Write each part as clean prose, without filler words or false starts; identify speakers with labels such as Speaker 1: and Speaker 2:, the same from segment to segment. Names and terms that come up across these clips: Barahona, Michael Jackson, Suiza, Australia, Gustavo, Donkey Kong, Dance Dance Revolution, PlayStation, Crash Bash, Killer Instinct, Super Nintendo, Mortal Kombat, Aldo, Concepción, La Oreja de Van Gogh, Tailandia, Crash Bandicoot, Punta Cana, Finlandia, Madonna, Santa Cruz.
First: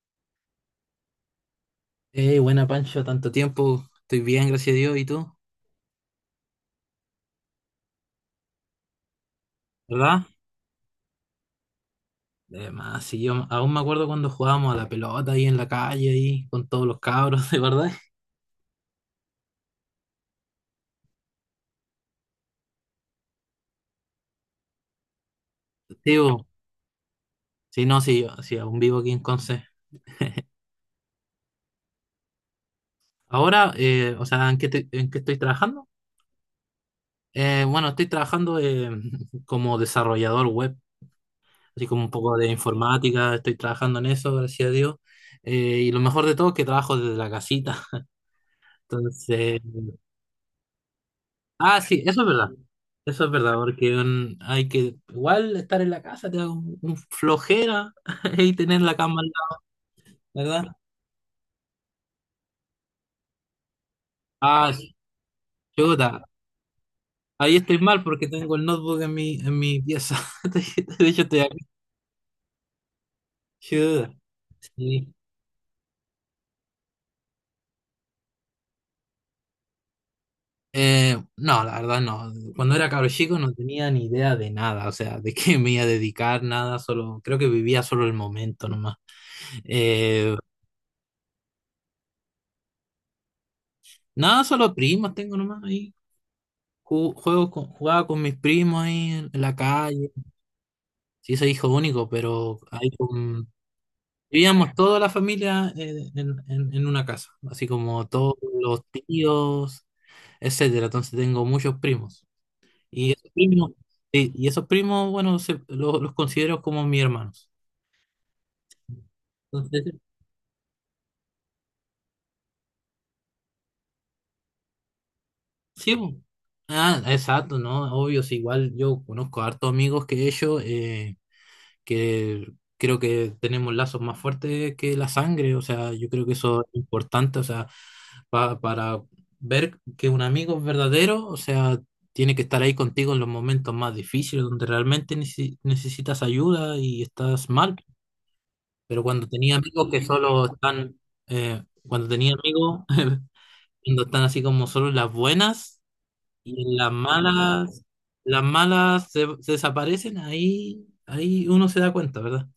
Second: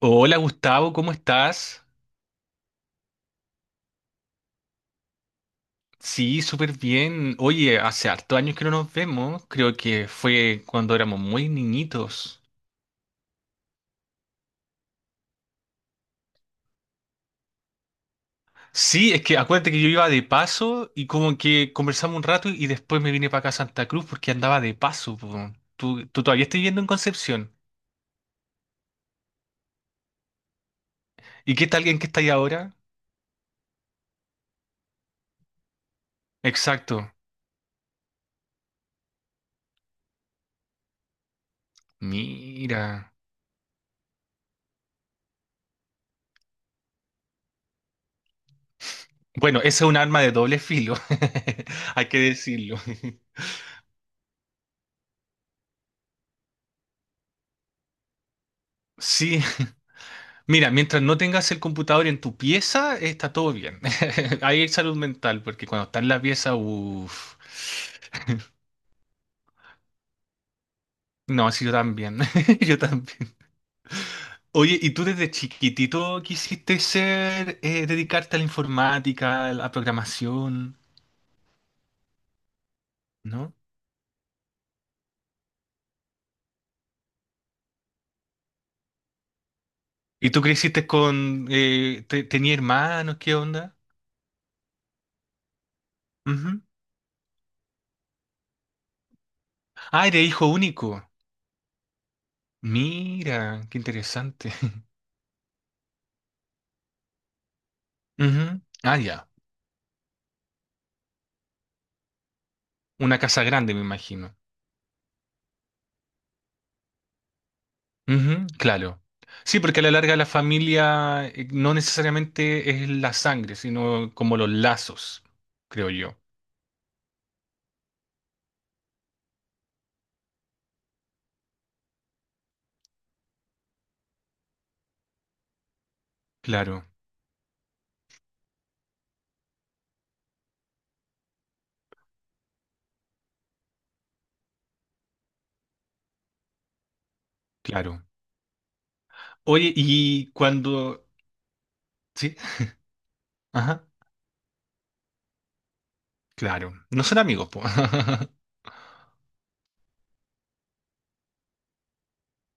Speaker 1: Hola Gustavo, ¿cómo estás?
Speaker 2: Buena, Pancho, tanto tiempo, estoy bien, gracias a Dios, ¿y tú?
Speaker 1: Sí, súper bien. Oye, hace hartos años que no nos vemos. Creo que
Speaker 2: ¿Verdad?
Speaker 1: fue cuando éramos muy niñitos.
Speaker 2: Además, sí, yo aún me acuerdo cuando jugábamos a la pelota ahí en la calle, ahí con todos los cabros, de verdad.
Speaker 1: Sí, es que acuérdate que yo iba de paso y como que conversamos un rato y después me vine para acá a Santa Cruz porque andaba de paso, po. Tú,
Speaker 2: Sí,
Speaker 1: tú todavía
Speaker 2: bo,
Speaker 1: estás viviendo en Concepción.
Speaker 2: sí, no, sí, sí, aún vivo aquí en Conce.
Speaker 1: ¿Y qué tal en qué estáis ahora?
Speaker 2: Ahora, o sea, ¿en qué, en qué estoy trabajando?
Speaker 1: Exacto.
Speaker 2: Bueno, estoy trabajando, como desarrollador web, así como un poco de
Speaker 1: Mira.
Speaker 2: informática, estoy trabajando en eso, gracias a Dios. Y lo mejor de todo es que trabajo desde la casita,
Speaker 1: Bueno,
Speaker 2: entonces.
Speaker 1: ese es un arma de doble filo.
Speaker 2: Ah, sí,
Speaker 1: Hay que
Speaker 2: eso es verdad.
Speaker 1: decirlo.
Speaker 2: Eso es verdad, porque hay que igual estar en la casa, te da un flojera y tener la cama al
Speaker 1: Sí.
Speaker 2: lado, ¿verdad?
Speaker 1: Mira, mientras no tengas el computador en tu pieza, está todo bien. Ahí hay
Speaker 2: Ah, sí,
Speaker 1: salud mental, porque cuando está en la
Speaker 2: chuta.
Speaker 1: pieza, uff.
Speaker 2: Ahí estoy mal porque tengo el notebook en mi pieza. De hecho, estoy
Speaker 1: No,
Speaker 2: aquí.
Speaker 1: sí, yo también. Yo también.
Speaker 2: Chuta,
Speaker 1: Oye, ¿y tú
Speaker 2: sí.
Speaker 1: desde chiquitito quisiste ser, dedicarte a la informática, a la programación,
Speaker 2: No, la verdad no. Cuando era cabro chico no
Speaker 1: ¿no?
Speaker 2: tenía ni idea de nada, o sea, de qué me iba a dedicar, nada, solo, creo que vivía solo el momento nomás.
Speaker 1: ¿Y
Speaker 2: Eh,
Speaker 1: tú creciste con, tenía hermanos, qué onda?
Speaker 2: Nada, solo primos tengo nomás ahí.
Speaker 1: Ujú.
Speaker 2: Jugaba con mis primos ahí en la
Speaker 1: Ah,
Speaker 2: calle.
Speaker 1: eres hijo único.
Speaker 2: Sí, soy hijo único, pero ahí
Speaker 1: Mira, qué interesante.
Speaker 2: vivíamos toda la familia, en, en una casa, así como todos
Speaker 1: Ujú.
Speaker 2: los
Speaker 1: Ah, ya.
Speaker 2: tíos, etcétera. Entonces tengo muchos primos. Y
Speaker 1: Una
Speaker 2: esos
Speaker 1: casa
Speaker 2: primos,
Speaker 1: grande, me
Speaker 2: sí,
Speaker 1: imagino.
Speaker 2: y esos primos, bueno, los considero como mis hermanos.
Speaker 1: Ujú, claro. Sí, porque a la
Speaker 2: Entonces,
Speaker 1: larga la familia no necesariamente es la sangre, sino como los lazos, creo
Speaker 2: sí, po.
Speaker 1: yo.
Speaker 2: Ah, exacto, ¿no? Obvio, sí, igual yo conozco a hartos amigos que he hecho, que creo que tenemos lazos más fuertes que la sangre. O sea, yo creo que eso es
Speaker 1: Claro,
Speaker 2: importante. O sea, para ver que un amigo es verdadero, o sea, tiene que estar ahí contigo en los momentos más difíciles, donde realmente necesitas ayuda y estás mal.
Speaker 1: claro.
Speaker 2: Pero cuando tenía
Speaker 1: Oye,
Speaker 2: amigos que
Speaker 1: y
Speaker 2: solo están,
Speaker 1: cuando.
Speaker 2: cuando tenía
Speaker 1: Sí,
Speaker 2: amigos,
Speaker 1: ajá,
Speaker 2: cuando están así como solo en las buenas y
Speaker 1: claro.
Speaker 2: en
Speaker 1: No son amigos, po.
Speaker 2: las malas se desaparecen. Ahí uno se da cuenta, ¿verdad?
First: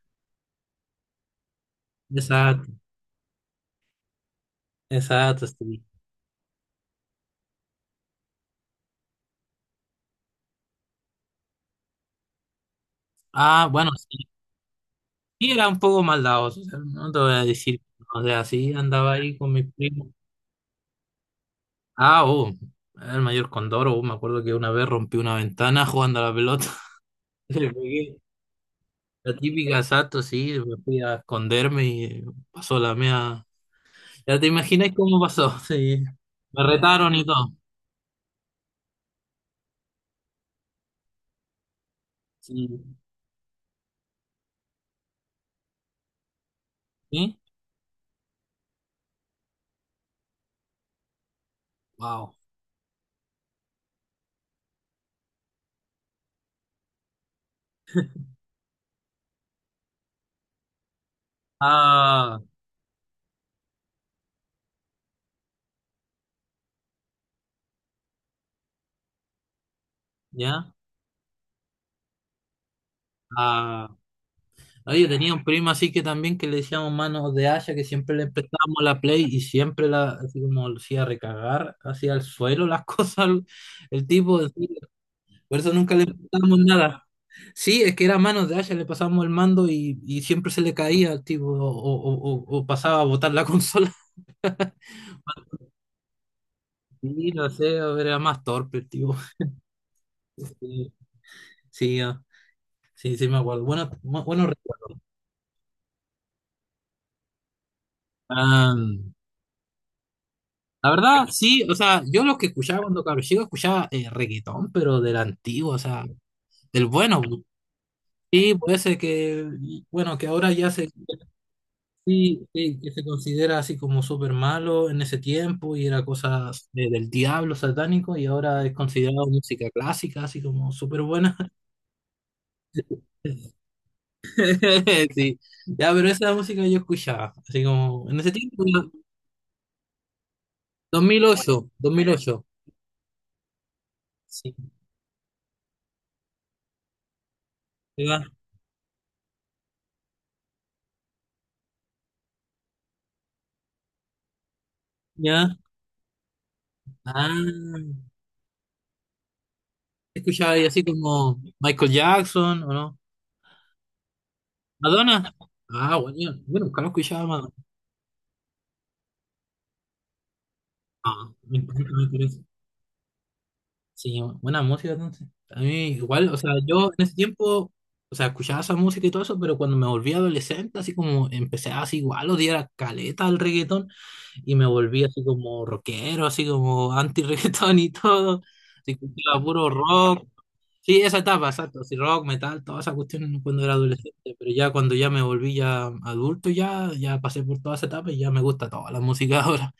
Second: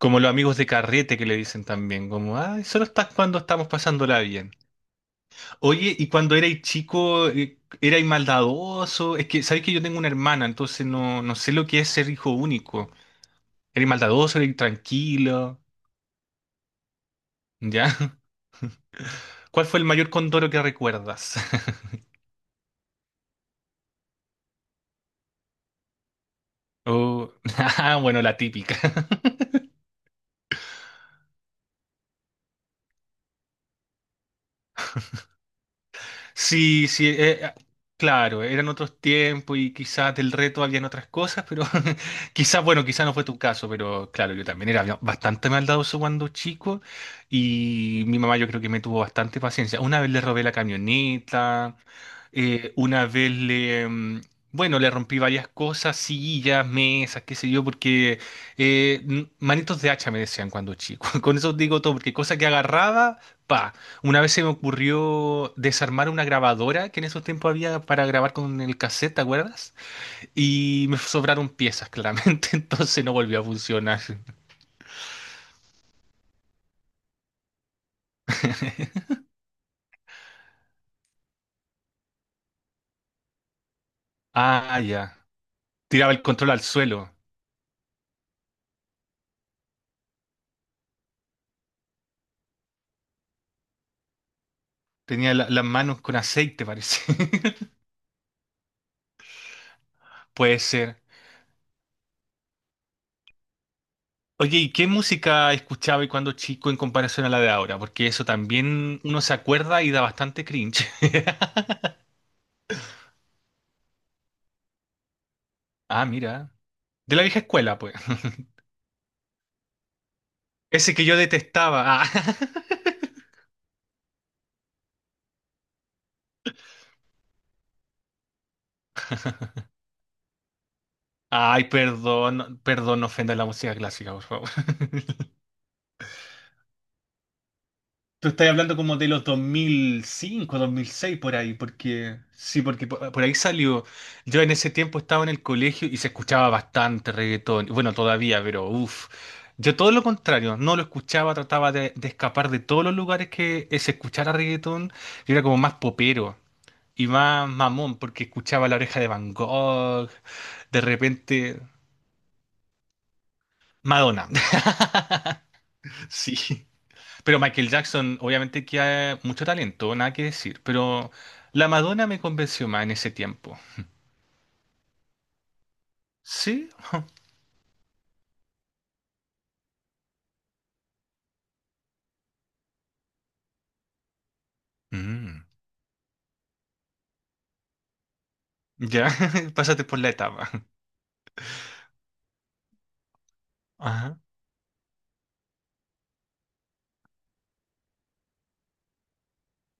Speaker 1: Como los amigos de carrete que le dicen también, como, ay,
Speaker 2: Exacto.
Speaker 1: solo estás cuando estamos pasándola bien.
Speaker 2: Exacto, sí.
Speaker 1: Oye, y cuando erais chico, erais maldadoso. Es que, ¿sabéis que yo tengo una hermana? Entonces no, no sé lo que es ser hijo único.
Speaker 2: Ah,
Speaker 1: ¿Erais
Speaker 2: bueno, sí,
Speaker 1: maldadoso, erais
Speaker 2: sí
Speaker 1: tranquilo?
Speaker 2: era un poco maldadoso, o sea, no te voy a decir,
Speaker 1: ¿Ya?
Speaker 2: o sea, sí andaba ahí con mis
Speaker 1: ¿Cuál fue el
Speaker 2: primos.
Speaker 1: mayor condoro que recuerdas?
Speaker 2: Ah, oh, el mayor Condoro. Oh, me acuerdo que una vez rompí una ventana jugando a la pelota.
Speaker 1: Oh,
Speaker 2: Le
Speaker 1: ah,
Speaker 2: pegué
Speaker 1: bueno, la típica.
Speaker 2: la típica, exacto, sí. Me fui a esconderme y pasó la mía. Ya te imagináis cómo pasó, sí. Me
Speaker 1: Sí, sí,
Speaker 2: retaron y todo.
Speaker 1: claro, eran otros tiempos y quizás del reto habían otras cosas, pero quizás,
Speaker 2: Sí.
Speaker 1: bueno, quizás no fue tu caso, pero claro, yo también era bastante maldadoso cuando chico
Speaker 2: ¿Sí?
Speaker 1: y mi mamá yo creo que me tuvo bastante paciencia. Una vez le robé la camioneta.
Speaker 2: Wow.
Speaker 1: Una vez bueno, le rompí varias cosas, sillas, mesas, qué sé yo, porque manitos de hacha me decían cuando chico. Con eso digo todo, porque cosa
Speaker 2: Ah,
Speaker 1: que agarraba, pa. Una vez se me ocurrió desarmar una grabadora que en esos tiempos había para grabar con el cassette, ¿te acuerdas?
Speaker 2: ya.
Speaker 1: Y me sobraron piezas, claramente, entonces no volvió a
Speaker 2: Ah.
Speaker 1: funcionar.
Speaker 2: No, yo tenía un primo así que también que le decíamos manos de haya, que siempre le empezábamos la play y siempre la, así como lo hacía recagar, hacía al suelo las cosas, el tipo, así,
Speaker 1: Ah, ya.
Speaker 2: por eso nunca le
Speaker 1: Tiraba el control
Speaker 2: empezábamos
Speaker 1: al
Speaker 2: nada.
Speaker 1: suelo.
Speaker 2: Sí, es que era manos de haya. Le pasábamos el mando y siempre se le caía al tipo, o, o pasaba a botar la consola.
Speaker 1: Tenía las manos con aceite, parece.
Speaker 2: Sí, no sé, era más torpe el tipo.
Speaker 1: Puede
Speaker 2: Sí,
Speaker 1: ser.
Speaker 2: sí, ah, sí, sí me acuerdo. Bueno, buenos
Speaker 1: Oye, ¿y qué
Speaker 2: recuerdos.
Speaker 1: música escuchaba y cuando chico en comparación a la de ahora? Porque eso
Speaker 2: Ah.
Speaker 1: también uno se acuerda y da bastante cringe.
Speaker 2: La verdad, sí, o sea, yo lo que escuchaba cuando cabro chico escuchaba, reggaetón, pero del antiguo, o
Speaker 1: Ah,
Speaker 2: sea,
Speaker 1: mira.
Speaker 2: del
Speaker 1: De
Speaker 2: bueno.
Speaker 1: la vieja escuela, pues.
Speaker 2: Y puede ser que, bueno, que ahora ya se,
Speaker 1: Ese que yo detestaba. Ah.
Speaker 2: sí, sí, que se considera así como súper malo en ese tiempo y era cosas del diablo satánico, y ahora es considerado música clásica, así como súper buena.
Speaker 1: Ay, perdón, perdón, no ofenda la música clásica, por favor.
Speaker 2: Sí, ya, pero esa música yo escuchaba, así como en
Speaker 1: Tú
Speaker 2: ese
Speaker 1: estás
Speaker 2: tiempo,
Speaker 1: hablando como de los dos mil cinco, 2006 por ahí,
Speaker 2: 2008,
Speaker 1: porque
Speaker 2: 2008.
Speaker 1: sí, porque por ahí salió. Yo en
Speaker 2: Sí,
Speaker 1: ese tiempo estaba en el colegio y se escuchaba bastante reggaetón. Bueno,
Speaker 2: ¿verdad?
Speaker 1: todavía, pero uff. Yo todo lo contrario, no lo escuchaba, trataba de escapar de todos los lugares que se escuchara reggaetón. Yo era como
Speaker 2: ¿Ya?
Speaker 1: más popero y
Speaker 2: Ah.
Speaker 1: más mamón, porque escuchaba La Oreja de Van Gogh,
Speaker 2: Escuchaba ahí
Speaker 1: de
Speaker 2: así como
Speaker 1: repente
Speaker 2: Michael Jackson, ¿o no?
Speaker 1: Madonna.
Speaker 2: ¿Madonna? Ah, bueno, bueno,
Speaker 1: Sí.
Speaker 2: nunca lo escuchaba
Speaker 1: Pero
Speaker 2: Madonna.
Speaker 1: Michael Jackson, obviamente que hay mucho talento, nada que decir, pero
Speaker 2: Ah, me
Speaker 1: la
Speaker 2: encanta
Speaker 1: Madonna
Speaker 2: Michael
Speaker 1: me
Speaker 2: Jackson.
Speaker 1: convenció más en ese tiempo.
Speaker 2: Sí, buena música entonces. A mí igual, o sea,
Speaker 1: ¿Sí?
Speaker 2: yo en ese tiempo, o sea, escuchaba esa música y todo eso, pero cuando me volví adolescente, así como empecé así igual, odiar caleta al reggaetón, y me volví así
Speaker 1: Mm,
Speaker 2: como rockero, así como anti-reggaetón y todo. Así que
Speaker 1: ya,
Speaker 2: escuchaba puro
Speaker 1: pásate por la
Speaker 2: rock.
Speaker 1: etapa.
Speaker 2: Sí, esa etapa, exacto. Si rock, metal, todas esas cuestiones no cuando era
Speaker 1: Ajá.
Speaker 2: adolescente, pero ya cuando ya me volví ya adulto, ya pasé por toda esa etapa y ya me gusta toda la música ahora,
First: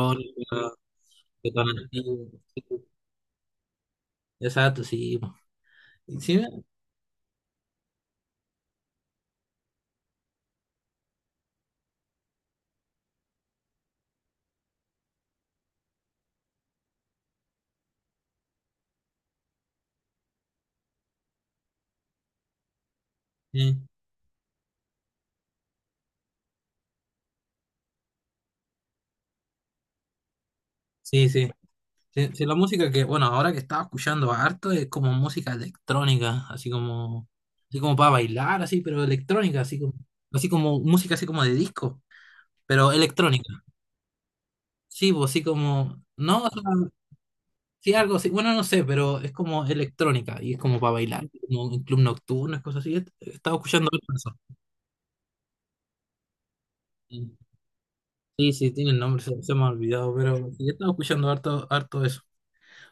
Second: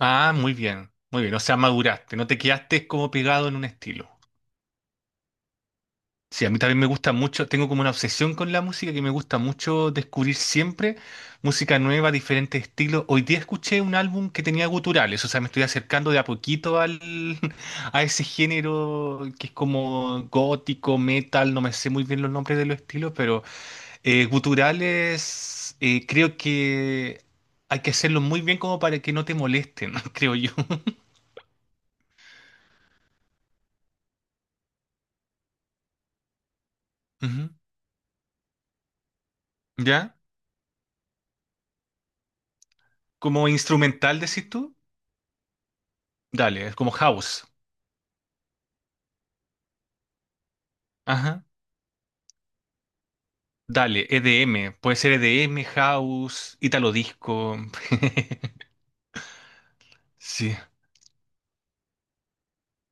Speaker 1: Ah, muy bien, muy bien. O
Speaker 2: que
Speaker 1: sea,
Speaker 2: tan antigua.
Speaker 1: maduraste, no te quedaste como pegado en un estilo.
Speaker 2: Exacto, sí, po. Y sí,
Speaker 1: Sí, a mí también me gusta mucho, tengo como una obsesión con la música que me gusta mucho descubrir siempre música nueva, diferentes estilos. Hoy día escuché un álbum que tenía guturales, o sea, me estoy acercando de a poquito a ese género que es como gótico, metal, no me sé muy bien los nombres de los estilos, pero guturales creo que hay que hacerlo muy bien como para que no te molesten, creo yo.
Speaker 2: sí, sí. Sí, sí, la música que, bueno, ahora que estaba escuchando harto es como música electrónica,
Speaker 1: Ujú.
Speaker 2: así como para bailar, así, pero electrónica,
Speaker 1: ¿Ya?
Speaker 2: así como música así como de disco, pero
Speaker 1: Como
Speaker 2: electrónica.
Speaker 1: instrumental, decís tú,
Speaker 2: Sí, pues así como, no, o
Speaker 1: dale, es como
Speaker 2: sea,
Speaker 1: house.
Speaker 2: sí, algo así. Bueno, no sé, pero es como electrónica y es como para bailar,
Speaker 1: Ajá.
Speaker 2: como en club nocturno, es cosas así. Estaba escuchando harto
Speaker 1: Dale,
Speaker 2: eso.
Speaker 1: EDM, puede ser EDM, House, Italo Disco.
Speaker 2: Sí, sí, tiene el nombre, se me ha olvidado, pero
Speaker 1: Sí,
Speaker 2: sí, estaba escuchando harto, harto eso.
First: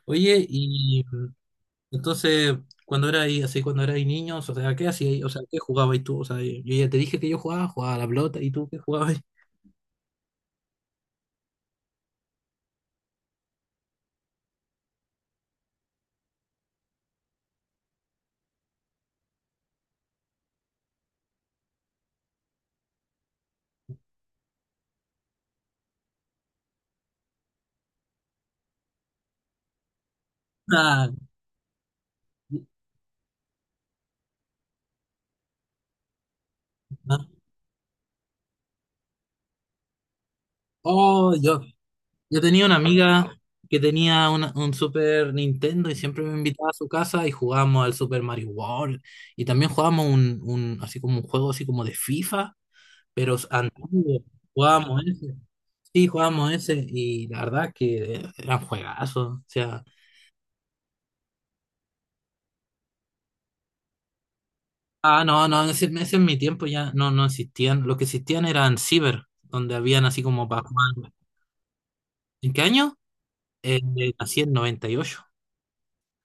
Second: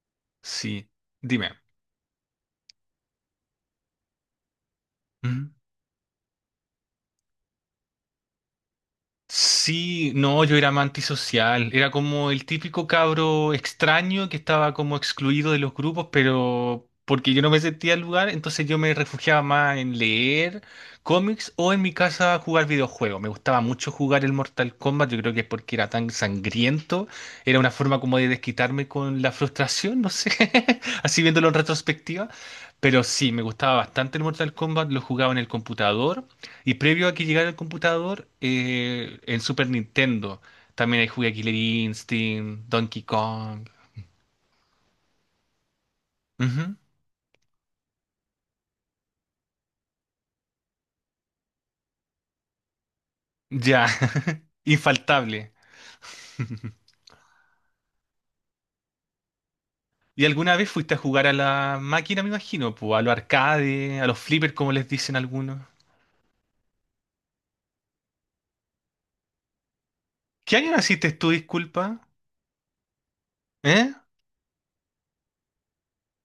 Speaker 2: Oye,
Speaker 1: sí.
Speaker 2: y
Speaker 1: Dime.
Speaker 2: entonces, cuando era ahí, así, cuando era ahí niños, o sea, ¿qué hacías? O sea, ¿qué jugabas tú? O sea, yo ya te dije que yo jugaba, jugaba a la pelota, ¿y tú qué jugabas?
Speaker 1: Sí, no, yo era más antisocial. Era como el típico cabro extraño que estaba como excluido de los grupos, pero porque yo no me sentía al lugar, entonces yo me refugiaba más en leer cómics o en mi casa jugar videojuegos. Me gustaba mucho jugar el Mortal Kombat, yo creo que es porque era tan sangriento. Era una forma como de desquitarme con la frustración, no sé,
Speaker 2: Ah,
Speaker 1: así viéndolo en retrospectiva. Pero sí, me gustaba bastante el Mortal Kombat, lo jugaba en el computador. Y previo a que
Speaker 2: ah.
Speaker 1: llegara el computador, en Super Nintendo también hay jugué
Speaker 2: Oh,
Speaker 1: Killer
Speaker 2: yo tenía
Speaker 1: Instinct,
Speaker 2: una
Speaker 1: Donkey
Speaker 2: amiga
Speaker 1: Kong.
Speaker 2: que tenía un Super Nintendo y siempre me invitaba a
Speaker 1: Ujú.
Speaker 2: su casa y jugábamos al Super Mario World, y también jugábamos así como un juego así como de FIFA, pero
Speaker 1: Ya,
Speaker 2: antiguo, jugábamos ese.
Speaker 1: infaltable.
Speaker 2: Sí, jugábamos ese y la verdad que eran juegazos, o sea,
Speaker 1: ¿Y alguna vez fuiste a jugar a la máquina, me imagino? Pues, a los arcades, a los flippers, como les dicen
Speaker 2: ah, no,
Speaker 1: algunos.
Speaker 2: no, ese en mi tiempo ya no existían. Lo que existían eran Ciber, donde habían así como
Speaker 1: ¿Qué
Speaker 2: para
Speaker 1: año
Speaker 2: jugar.
Speaker 1: naciste tú, disculpa?
Speaker 2: ¿En qué año? Eh,
Speaker 1: ¿Eh?
Speaker 2: Nací en 98.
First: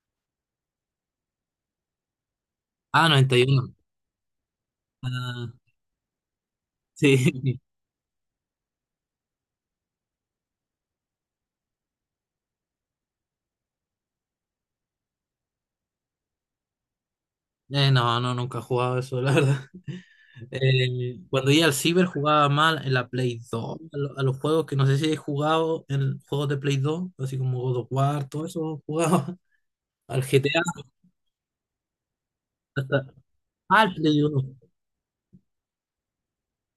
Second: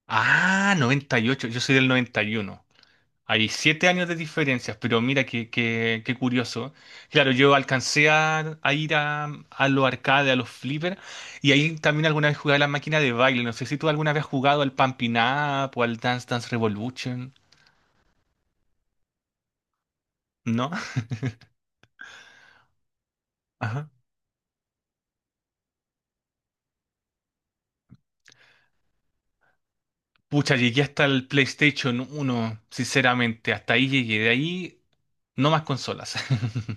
Speaker 1: Ah, 98, yo soy del 91.
Speaker 2: Ah,
Speaker 1: Hay
Speaker 2: 91.
Speaker 1: 7 años de diferencias, pero mira
Speaker 2: Ah,
Speaker 1: qué curioso. Claro, yo
Speaker 2: sí.
Speaker 1: alcancé a ir a los arcades, a los flippers, y ahí también alguna vez jugué a la máquina de baile. No sé si tú alguna vez has jugado al Pumping Up o al Dance Dance Revolution,
Speaker 2: No, no, nunca he jugado eso, la verdad.
Speaker 1: ¿no?
Speaker 2: Cuando iba al ciber jugaba mal en la Play 2,
Speaker 1: Ajá.
Speaker 2: a los juegos que no sé si he jugado en juegos de Play 2, así como God of War, todo eso jugaba. Al
Speaker 1: Pucha, llegué
Speaker 2: GTA,
Speaker 1: hasta el PlayStation uno,
Speaker 2: hasta,
Speaker 1: sinceramente, hasta
Speaker 2: ah,
Speaker 1: ahí
Speaker 2: al
Speaker 1: llegué.
Speaker 2: Play
Speaker 1: De
Speaker 2: uno.
Speaker 1: ahí, no más consolas.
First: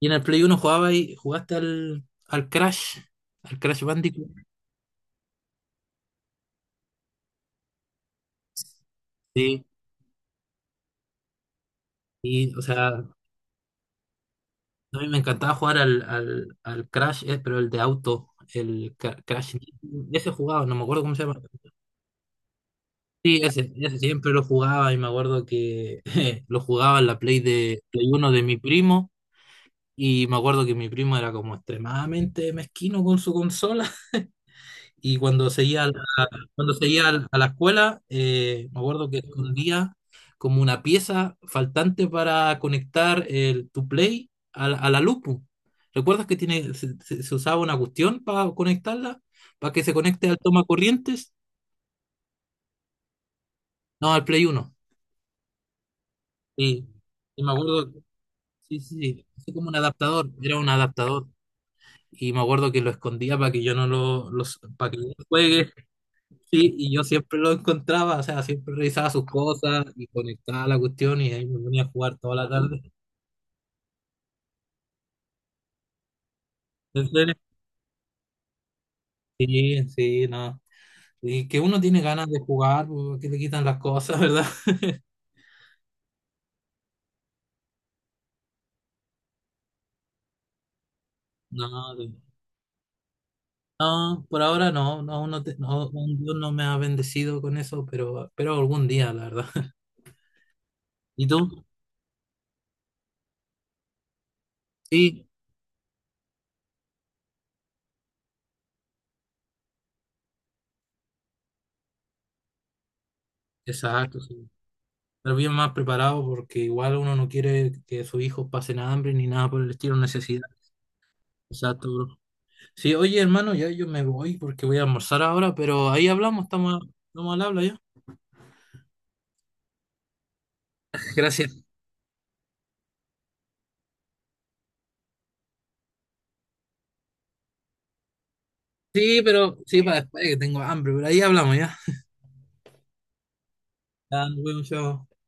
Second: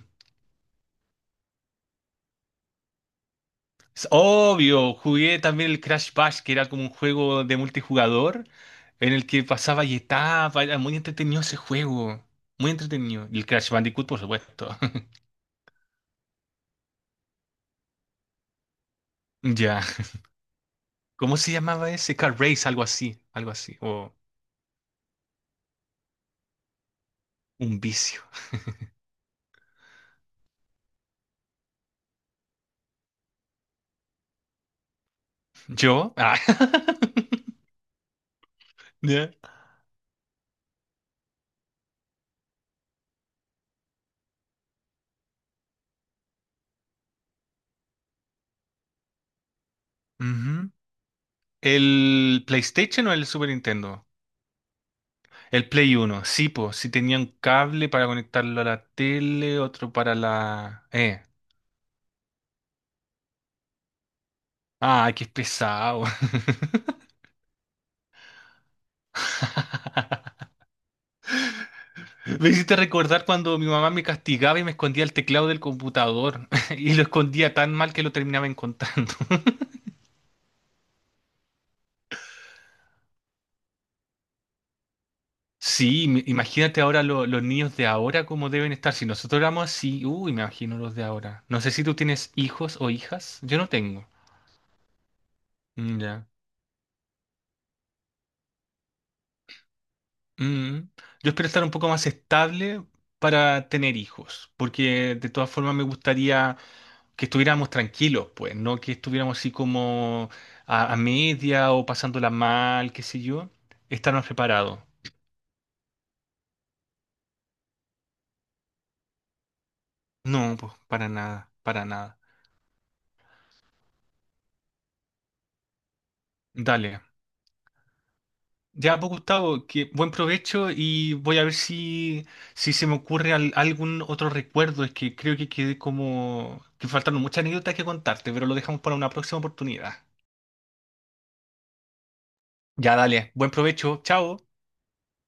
Speaker 2: Y en el Play uno jugaba y jugaste al Crash, al Crash
Speaker 1: Es
Speaker 2: Bandicoot.
Speaker 1: obvio, jugué también el Crash Bash, que era como un juego de multijugador en el que
Speaker 2: Sí,
Speaker 1: pasaba y etapa. Era muy entretenido ese juego.
Speaker 2: y o
Speaker 1: Muy
Speaker 2: sea, a
Speaker 1: entretenido. Y el Crash Bandicoot, por supuesto.
Speaker 2: mí me encantaba jugar al Crash, pero el de auto, el Crash.
Speaker 1: Ya.
Speaker 2: Ese jugaba, no me acuerdo cómo se
Speaker 1: ¿Cómo
Speaker 2: llama.
Speaker 1: se llamaba ese? Car Race, algo así.
Speaker 2: Sí,
Speaker 1: Algo
Speaker 2: ese,
Speaker 1: así.
Speaker 2: ese
Speaker 1: O
Speaker 2: siempre lo jugaba y me acuerdo que lo jugaba en la Play
Speaker 1: un
Speaker 2: de Play
Speaker 1: vicio.
Speaker 2: uno de mi primo, y me acuerdo que mi primo era como extremadamente mezquino con su consola y
Speaker 1: ¿Yo? Ah.
Speaker 2: cuando seguía a la escuela, me acuerdo que
Speaker 1: Ya.
Speaker 2: escondía como una pieza faltante para conectar tu Play a la luz, pu. ¿Recuerdas que tiene, se usaba una cuestión para conectarla? Para que se conecte al toma
Speaker 1: Ujú.
Speaker 2: corrientes.
Speaker 1: ¿El PlayStation o el Super Nintendo?
Speaker 2: No, al Play uno.
Speaker 1: El Play Uno. Sí, pues,
Speaker 2: Sí.
Speaker 1: sí tenía un
Speaker 2: Y me
Speaker 1: cable
Speaker 2: acuerdo,
Speaker 1: para conectarlo a
Speaker 2: sí,
Speaker 1: la
Speaker 2: sí, sí, fue
Speaker 1: tele,
Speaker 2: como un
Speaker 1: otro para
Speaker 2: adaptador, era un
Speaker 1: la.
Speaker 2: adaptador. Y me acuerdo que lo escondía para que yo no para que no
Speaker 1: Ah, qué
Speaker 2: juegue.
Speaker 1: pesado.
Speaker 2: Sí, y yo siempre lo encontraba, o sea, siempre revisaba sus cosas y conectaba la cuestión, y ahí me ponía a jugar toda la
Speaker 1: Me hiciste
Speaker 2: tarde.
Speaker 1: recordar cuando mi mamá me castigaba y me escondía el teclado del computador y lo
Speaker 2: ¿En serio?
Speaker 1: escondía tan mal que lo terminaba encontrando.
Speaker 2: Sí, sí, no. Y que uno tiene ganas de jugar porque le quitan las cosas, ¿verdad?
Speaker 1: Sí, imagínate ahora los niños de ahora cómo deben estar. Si nosotros éramos así, uy, me imagino los de ahora. No sé si tú
Speaker 2: No,
Speaker 1: tienes hijos o hijas. Yo no tengo.
Speaker 2: no, por ahora no, no, uno no,
Speaker 1: Mm,
Speaker 2: un
Speaker 1: ya.
Speaker 2: Dios no me ha bendecido con eso, pero, algún día, la verdad.
Speaker 1: Mm.
Speaker 2: ¿Y
Speaker 1: Yo espero estar
Speaker 2: tú?
Speaker 1: un poco más estable para tener hijos, porque
Speaker 2: Sí,
Speaker 1: de todas formas me gustaría que estuviéramos tranquilos, pues, no que estuviéramos así como a media o pasándola mal, qué sé yo, estar
Speaker 2: exacto,
Speaker 1: más
Speaker 2: sí.
Speaker 1: preparados.
Speaker 2: Pero bien más preparado porque igual uno no quiere que sus hijos pasen hambre ni nada por el estilo, necesidad.
Speaker 1: No, pues, para nada, para
Speaker 2: Exacto, bro.
Speaker 1: nada.
Speaker 2: Sí, oye, hermano, ya yo me voy porque voy a almorzar ahora, pero ahí hablamos,
Speaker 1: Dale.
Speaker 2: estamos al habla ya.
Speaker 1: Ya, pues, Gustavo, que buen provecho y voy a ver
Speaker 2: Gracias.
Speaker 1: si se me ocurre algún otro recuerdo. Es que creo que quedé como que faltaron muchas anécdotas que contarte, pero lo dejamos para una
Speaker 2: Sí,
Speaker 1: próxima
Speaker 2: pero sí,
Speaker 1: oportunidad.
Speaker 2: para después que tengo hambre, pero ahí hablamos ya.
Speaker 1: Ya, dale. Buen provecho.
Speaker 2: Ya,
Speaker 1: Chao.
Speaker 2: nos vemos, chao.